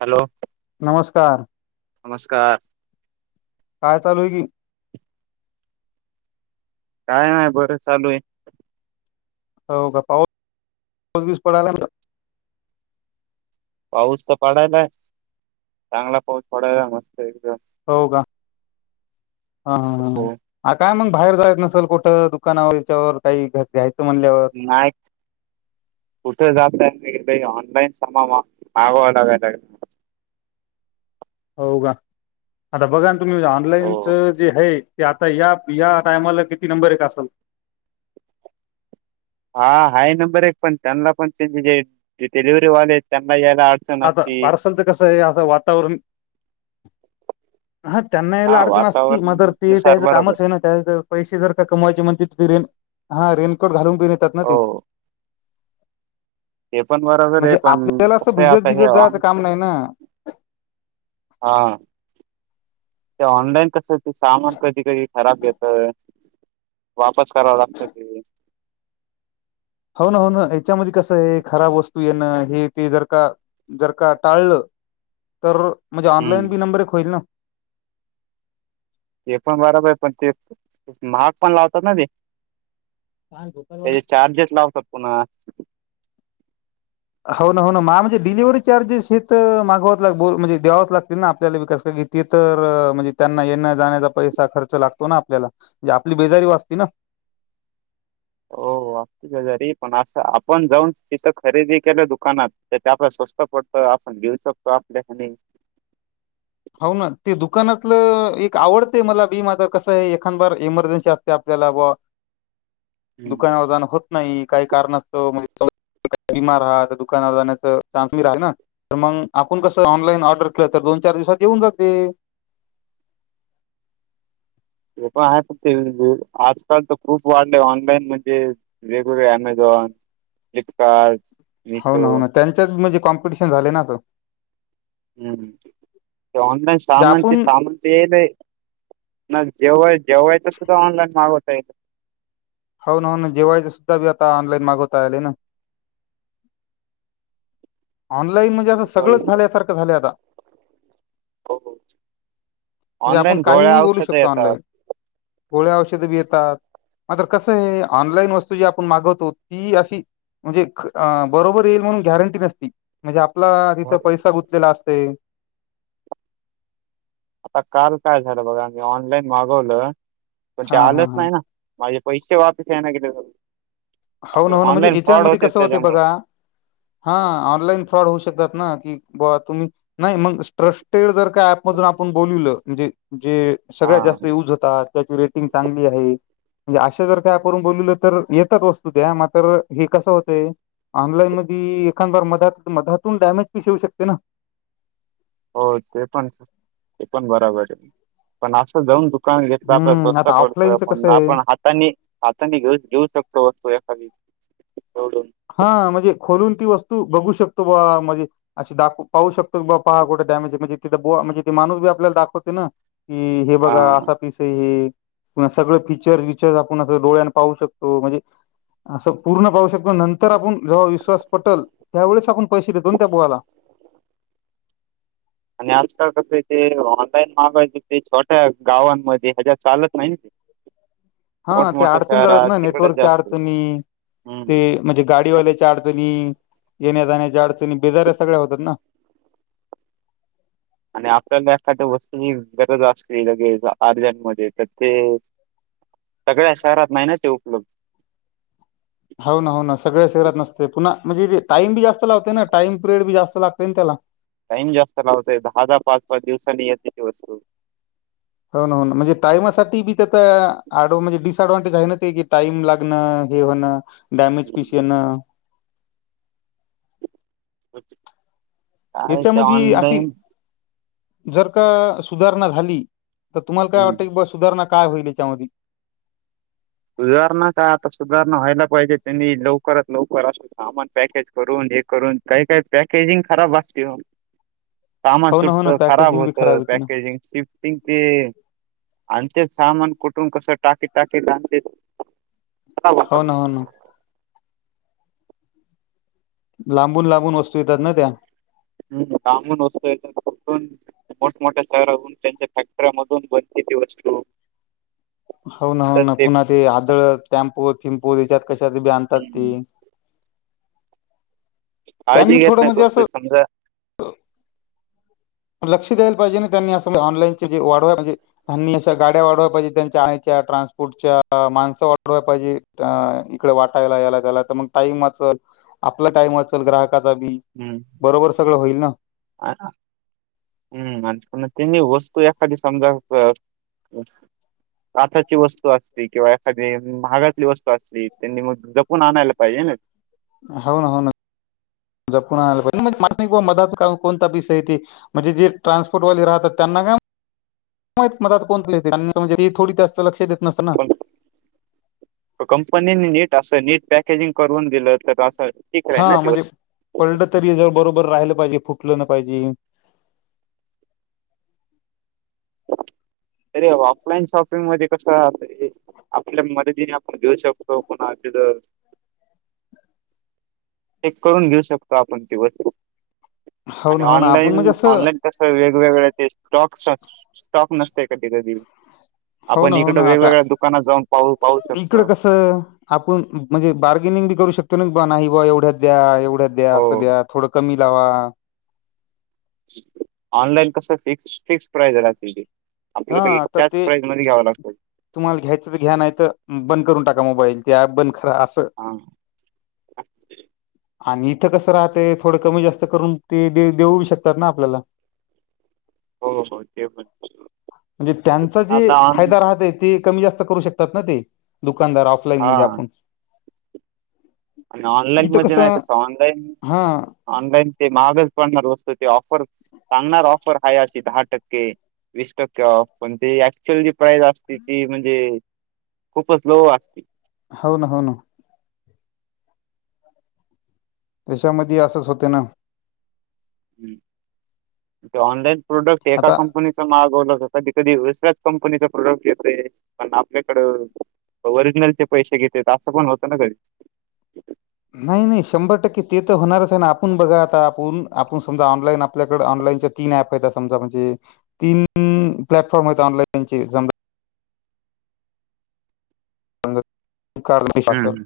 Hello नमस्कार. नमस्कार काय चालू हाय की काय नाय बरं चालू हे हो का पाऊस पाऊस बिउस पडाय लागलं पाऊस त पडायलाय चांगला पाऊस पडायला मस्त एकदम हो का हा हा हो हा [inaudible] आर काय मग बाहेर जायच नसेल कुठं दुकानावर याच्यावर काही घ्यायचं म्हणल्यावर नाय कुठ जात नाहीत मी इथं ऑनलईन समान मागवाय लगाय लागतंय हो का आता बघा तुम्ही हो ऑनलाईनच जे हाय ते आता या या टायमाला किती नंबर एक असेल हा हाय नंबर एक पण त्यांना पण त्याचे जे डिलिव्ही वाले आहेत त्यांना यायला अडचण आता असती पार्सलच कसं आहे आता वातावरण हा त्यांना याला हा अडचण असतील वातावरण मगर ते नुसार त्यायचं बरोबर कामच आहे ना त्याचं पैसे जर का कमावायचे म्हणते ते रेन हा रेनकोट घालून घेऊन येतात ना ते हो ते पण बरोबर आहे पण कसं आहे आता हे एकजनाचा ऑन काम नाही ना हा ते ऑनलाईन कस ते सामान कधी कधी खराब येत वापस करावा लागतं ते होना होना याच्यामध्ये कसं आहे खराब वस्तू येणं हे ते जर का जर का टाळलं तर म्हणजे ऑनलाईन हम्म बी नंबर एक होईल ना ते पण बराबर आहे पण ते महाग पण लावतात ना ते त्याचे चार्जेस लावतात पुन्हा होना होना माझ्या मते डिलिव्हरी चार्जेस हे त मागावावेच लागतील म्हणजे द्यावच लागतील ना आपल्याला बी कस काय ते तर म्हणजे त्यांना येना जाण्याचा पैसा खर्च लागतो ना आपल्याला म्हणजे आपली बेजारी वाचते ना. हो हो [inaudible] घरी पण असं आपण जाऊन तिथं खरेदी केलं दुकानात तर ते आपल्या स्वस्त पडत आस. घेऊ शकतो आपल्या हाताने हो ना ते दुकानातलं एक आवडते मला बी माझ कसं आहे एखांद बार एमर्जन्सी असते आपल्याला बुवा. हम्म. दुकानावर जाणं होत नाही काही कारणास्तव म्हणजे बीमार आहे तर दुकानावर जाण्याचा चान्स मी रा ना तर मग आपण कसं ऑनलाईन ऑर्डर केलं तर दोन चार दिवसात येऊन जाते ते पण आहे पण ते [inaudible] आजकाल तर खूप वाढलय ऑनलाईन म्हणजे वेगवेगळे अमेझॉन, फ्लिपकार्ट मिशो होना होना त्यांच्यात म्हणजे कॉम्पिटिशन झाले ना अस हम हम ते ऑनलाईन जे सामान ते आपण सामान त यायलय ना जेवायच जेवायच सुद्धा ऑनलाईन मागवता येत होन हो ना जेवायच सुद्धा बी आता ऑनलाइन मागवता आले ना ऑनलाईन म्हणजे असं सगळंच झाल्यासारखं झालय आता म्हणजे आपण ऑनलाईन गोळ्या काहीही बोलू औषधं शकतो ऑनलाईन येतात गोळ्या औषधे बी येतात मात्र कसं आहे ऑनलाईन वस्तू जी आपण मागवतो ती अशी म्हणजे बरोबर येईल म्हणून गॅरंटी नसती म्हणजे आपला तिथं पैसा गुतलेला असतय. आता काल काय झालं बघा मी ऑनलाईन मागवलं पण ते हा हा आलंच नाही ना माझे पैसे वापस नाही ना केले अजून हो ना हो ना, म्हणजे याच्यामध्ये कसं होते त्याच्यामुळे बघा हा, ऑनलाईन फ्रॉड होऊ शकत ना, की बा तुम्ही नाही मग स्ट्रस्टेड जर का ऍपमधून आपण बोलविलं, म्हणजे जे हा सगळ्यात जास्त युज होतात. त्याची रेटिंग चांगली आहे, म्हणजे अशा जर का एप वरून बोलविलं तर, येतात वस् तू त्या मातर, हे कसं होतंय ऑनलाईन मध्ये एखांदबार मधात मधातून डॅमेज पिस येऊ शकते ना? हो ते पण, ते पण बरोबर आहे, पण असं जाऊन दु कानात घेतलं तर आपण हम्म स्वस्त आता पडतंय, ऑफलाईनच पण कसं आहे आपण ह तानी हातानी घेऊ घेऊ शकतो वस्तू एखादी [unintelligible] हा म्हणजे, खोलून ती वस्तू बघू शकतो बा म्हणजे अशी दाखव पाहू शकतो बप्पा, कुठे डॅमेज आहे म्हणजे ती ब म्हणजे तेे माणूस बी आपल्याला दाखवते ना? कि हे हा बघा असं पिसय, पुन्हा सगळं फीचर विचर आपण असं डोळ्यानं पाहू शकतो, म्हणजे असं पूर्ण पाहू शकतो, नंतर आपण जेव्हा विश्वास पटल, त्यावेळेस आपण पैसे देतो ना त्या बुवाला. आणि आजकाल कसं आहे ते ऑनलाईन मागायच ते छोट्या गावांमध्ये ह्याच्यात चालत नाही. ते हा, ते मोठमोठ्या अडचणी झालेत शहरात ना, तिकडच नेटवर्कच्या जास्त आहे. अडचणी हम्म ते म्हणजे गाडीवाल्याच्या अडचणी, येण्या जाण्याच्या अडचणी बिजाऱ्या सगळ्या होतात ना. आणि आपल्याला एखाद्या वस्तूची, गरज असली लगेच अर्जंटमध्ये तर ते सगळ्या शहरात नाही ना ते उपलब्ध. हो ना हो ना, सगळ्या शहरात नसते, पुन्हा म्हणजे ते टाईम बी जास्त लावते ना, टाईम पिरियड बी जास्त लागते ना त्याला. टाइम जास्त लावतंय, दहा दहा पाच पाच दिवसांनी येते ती वस्तू. हो ना हो ना, म्हणजे टायमासाठी बी तीथं, अड म्हणजे डिसडव्हांटेज आहे ना ते, की टाइम लाग न हे होणं डॅमेज पीस येणं. [inaudible] ते याच्यामध्ये अशी ऑनलाईन जर का सुधारणा झाली, तर तुम्हाला काय हम्म वाटतं की बा सुधारणा काय होईल याच्यामधी? सुधारणा काय आता सुधारणा व्हायला पाहिजे, त्यांनी लवकरात लवकर अस सामान पॅकेज करून हे करून, काही काही पॅकेजिंग खराब असते ओ. सामान हो ना हो ना तुटतं, खराब पॅकेजिंग बी होतं, येते ना पॅकेजिंग शि टिंग ते, आणतेत सामान कुठून कसं टाकीत टाकीत आणतेत हो ना हो ना. लांबून लांबून वस्तू येतात ना त्या. हम्म, लांबून वस्तू येत्यात [unintelligible] मोठमोठ्या शहरातुन त्यांच्या फॅक्टऱ्यामधून बनते ती वस्तू. हो ना हो ना, पुन्हा ते आदळ टॅम्पो थिम्पो त्याच्यात कशात बी आणतात ते. हम्म काळजी त्यांनी घेत थोडं नाहीत म्हणजे असं वस्तूची, समजा लक्ष द्यायला पाहिजे ना त्यांनी अस ऑनलाईनचे जे, वाढवा म्हणजे त्यांनी अशा गाड्या वाढवाय पाहिजे त्यांच्या आणायच्या ट्रान्सपोर्टच्या, माणसं वाढवाय पाहिजेत. आ इकडं वाटायला याला त्याला, तर मग टाइम वाचल आपला टाइम वाचल ग्राहकाचा बी. बरोबर सगळं होईल ना? हा ना. हम्म, आणि पुन्हा त्यांनी वस्तू एखादी समजा काचाची वस्तू असली किंवा एखादी महागातली वस्तू असली, त्यांनी मग जपून आणायला पाहिजे ना? हो ना हो ना, जपून आणायला पाहिजे, [unintelligible] कोणता पिस आहे ते म्हणजे जे ट्रान्सपोर्ट वाले राहतात त्यांना काय मग म कोणते ते म्हणजे, आणि जे थोडी जास्त लक्ष देत नसत ना. पण कंपनीने नीट असं नीट पॅकेजिंग करून दिलं तर, असं ठीक राहील ना हा ती म्हणजे, वस्तू पडलं तरी जर बरोबर राहिलं पाहिजे फुटलं नाय पाहिजे. अरे ऑफलाईन शॉपिंग मध्ये कसं हे आपल्या मददतीन आपण घेऊ शकतो कुणाकड. चेक करून घेऊ शकतो आपण ती वस्तू, हो आणि ना हो ना आपण म्हणजे ऑनलाईन असं ऑनलाईन तस वेगवेगळ्या ते स्टॉक्स, स्टॉक नसतय कधी कधी. हो आपण ना हो इकडं ना आता वेगवेगळ्या दुकानात जाऊन पाहु पाहू शकतो. च. आपुण म्हणजे बार्गेनिंग बी करू शकतो नाही बा एवढ्यात द्या एवढ्यात द्या असं हो. द्या थोडं कमी लावा. ऑनलाईन कस फिक्स, फिक्स प्राइज राहते ती. हा आपल्याला एक आता त्याच ते प्राईज मध्ये घ्यावं लागतं. तुम्हाला घ्यायचं तर घ्या नाहीत, बंद करून टाका मोबाईल ते ॲप बंद करा असं. हा. [inaudible] आणि इथं कसं राहतय थोडं कमी जास्त करून ते दे देऊ शकतात ना आपल्याला. हो हो ते पण म्हणजे त्यांचा जे आता ऑन फायदा राहत ते कमी जास्त करू शकतात ना ते, दुकानदार लाईन हा मधे आपूण. आणि ऑनलाईन मध्ये नाही तस ऑनलाईन हा ऑनलाईन ते महागज पडणार वस्तू ते ऑफर, सांगणार ऑफर आहे अशी दहा टक्के. वीस टक्के ऑफ पण ती ऍक्च्युअल जी प्राईस असते ती म्हणजे खूपच लो असती. हाव ना हाव ना. त्याच्यामध्ये असंच होते ना. हम्म, ते ऑनलाईन प्रोडक्ट एका आता कंपनीच मागवला का कधी कधी वीसऱ्याच कंपनीचा प्रोडक्ट येतय, पण आपल्याकडं ओरिजिनलचे पैसे घेतात असं पण होतं ना कधी. नाही नाही शंभर टक्के ते तर होणारच आहे ना आपूण बघा आता आपूण आपूण समजा ऑनलाईन आपल्याकडे ऑनलाईनच्या तीन ॲपत समजा म्हणजे, तीन प्लॅटफॉर्म आहेत ऑनलाइनचे समजा [unintelligible] शासन. हम्म.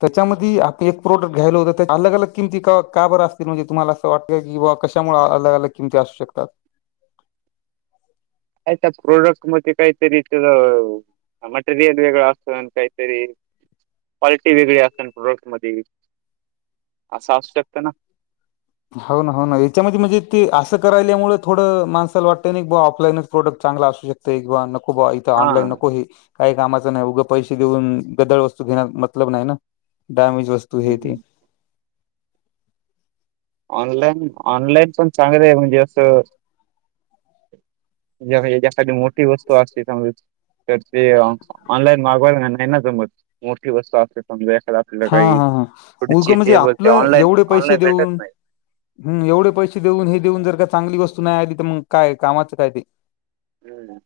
त्याच्यामध्ये आप एक प्रोडक्ट घ्यायला होतं ते अलग अलग किमती का बरं असती म्हणजे तुम्हाला अस वाट की बा कशामुळे अलग अलग किमती असू शकतात. काय त्या प्रोडक्ट मध्ये काहीतरी मटीरयल वेळ असन कायतरी. क्वालिटी वेगळी असन प्रोडक्ट मध्ये, असं असू शकत ना. हाव ना हाव ना याच्यामध्ये म्हणजे ते असं करायल्यामुळे थोडं माणसाला वाटतं नाही की बा ऑफलाईनच प्रोडक्ट चांगला असू शक त एक बा नको बा इथ हा. ऑनलाईन नको हे. काही कामाचं नाही उगं पैसे देऊन गदळ वस्तू घेण्यात मतलब नाही ना, डॅमेज वस्तू हम्म. हे ते. हम्म. ऑनलाईन ऑनलाईन पण चांगलं आहे म्हणजे असं [unintelligible] यासाठी मो ती वस्तू असते चांगलीच, तर ते, ऑनलाईन मागवा नाही ना जमत. मोठी वस्तू असते समज एकाधा हा हा हा, उगं म्हणजे ते आपलं ऑनलाईन एवढे पैसे ऑनलाईन भेटत देऊन. नाही. हम एवढे पैसे देऊन हे देऊन जर का चांगली वस्तू नाही आली तर मग काय कामाचं काय ते. हम्म.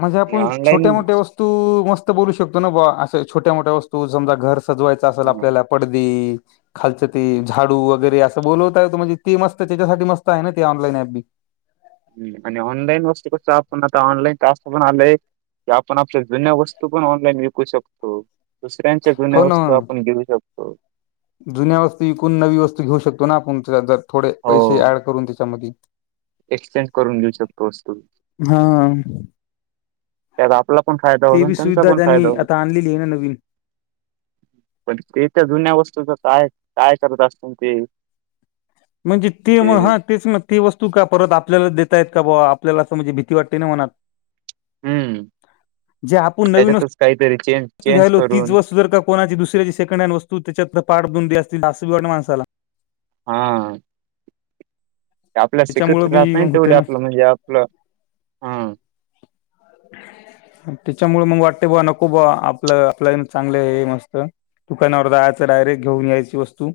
म्हणजे आणि आपण छोट्या ऑनलाईन मोठ्या वस तू मस्त बोलू शकतो ना बावा अस छोट्या मोठ्या वस्तू समजा घर सजवायचा असेल हा आपल्या पड [unintelligible] खालचं ते झाडू वगैरे असं बोलवता येतो म्हणजे ती मस्त त्याच्यासाठी मस्त आहे ना ती ऑनलाईन ऍप बी. आणि ऑनलाईन वस्तू कस आपण आता ऑनलाईन टास्क पण आलंय. की आपण आपल्या जुन्या वस्तू पण ऑनलाईन विकू शकतो, दुसऱ्यां चे जुन्या हो ना वस्तू आपण घेऊ शकतो. जुन्या वस्तू विकून नवी वस्तू घेऊ शकतोना आपण जर थोडे हो पैसे ऍड करून त्याच्यामध्यी. एक्सचेंज करून घेऊ शकतो वस्तू. हा. त्यात आपला पण फायदा होतो ते आणि बी त्यांचा सुविधा पण फायदा त्यांनी होतो. आता आणलेली आहे ना नवीन पण ते तर जुन्या वस्तूच काय, काय करत असतील ते? म्हणजे ते मग हा तेचन ती वस्तू का परत आपल्याला देेतायत का बा आपल्याला असं म्हणजे भीती वाटतेना मनात. हम्म जे आपण नवीन त्याच्यातच काहीतरी चेंज वस्तू चेंज घ्यायलो तीच करून वस्तू जर का कोणाची दुसऱ्या सेकंड हँड वस्तु त्याच्यात पाडबन दे असंल ना माणसाला. हा. आपल्या त्याच्यामुळे सिक्युरिट राहत मी नाही होते तेवढे ना आपलं म्हणजे आपलं हा. त्याच्यामुळे मग वाटते बा नको बा आपलं आपल्या चांगलं हे मस्त. दुकानावर जायच डायरेट घेऊन यायची वस्तू.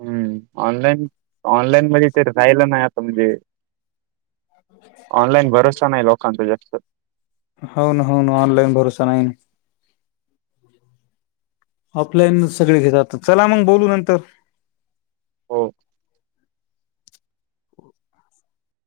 हम्म ऑनलाईन, ऑनलाईन म्हणजे ते राहिलं नाही आता म्हणजे. ऑनलाईन भरोसा नाही लोकांचा जास्त. होवना, होवना ऑनलाईन भरोसा नाहीन. ऑफलाईन सगळे घेतात चला मग बोलू नंतर. हो.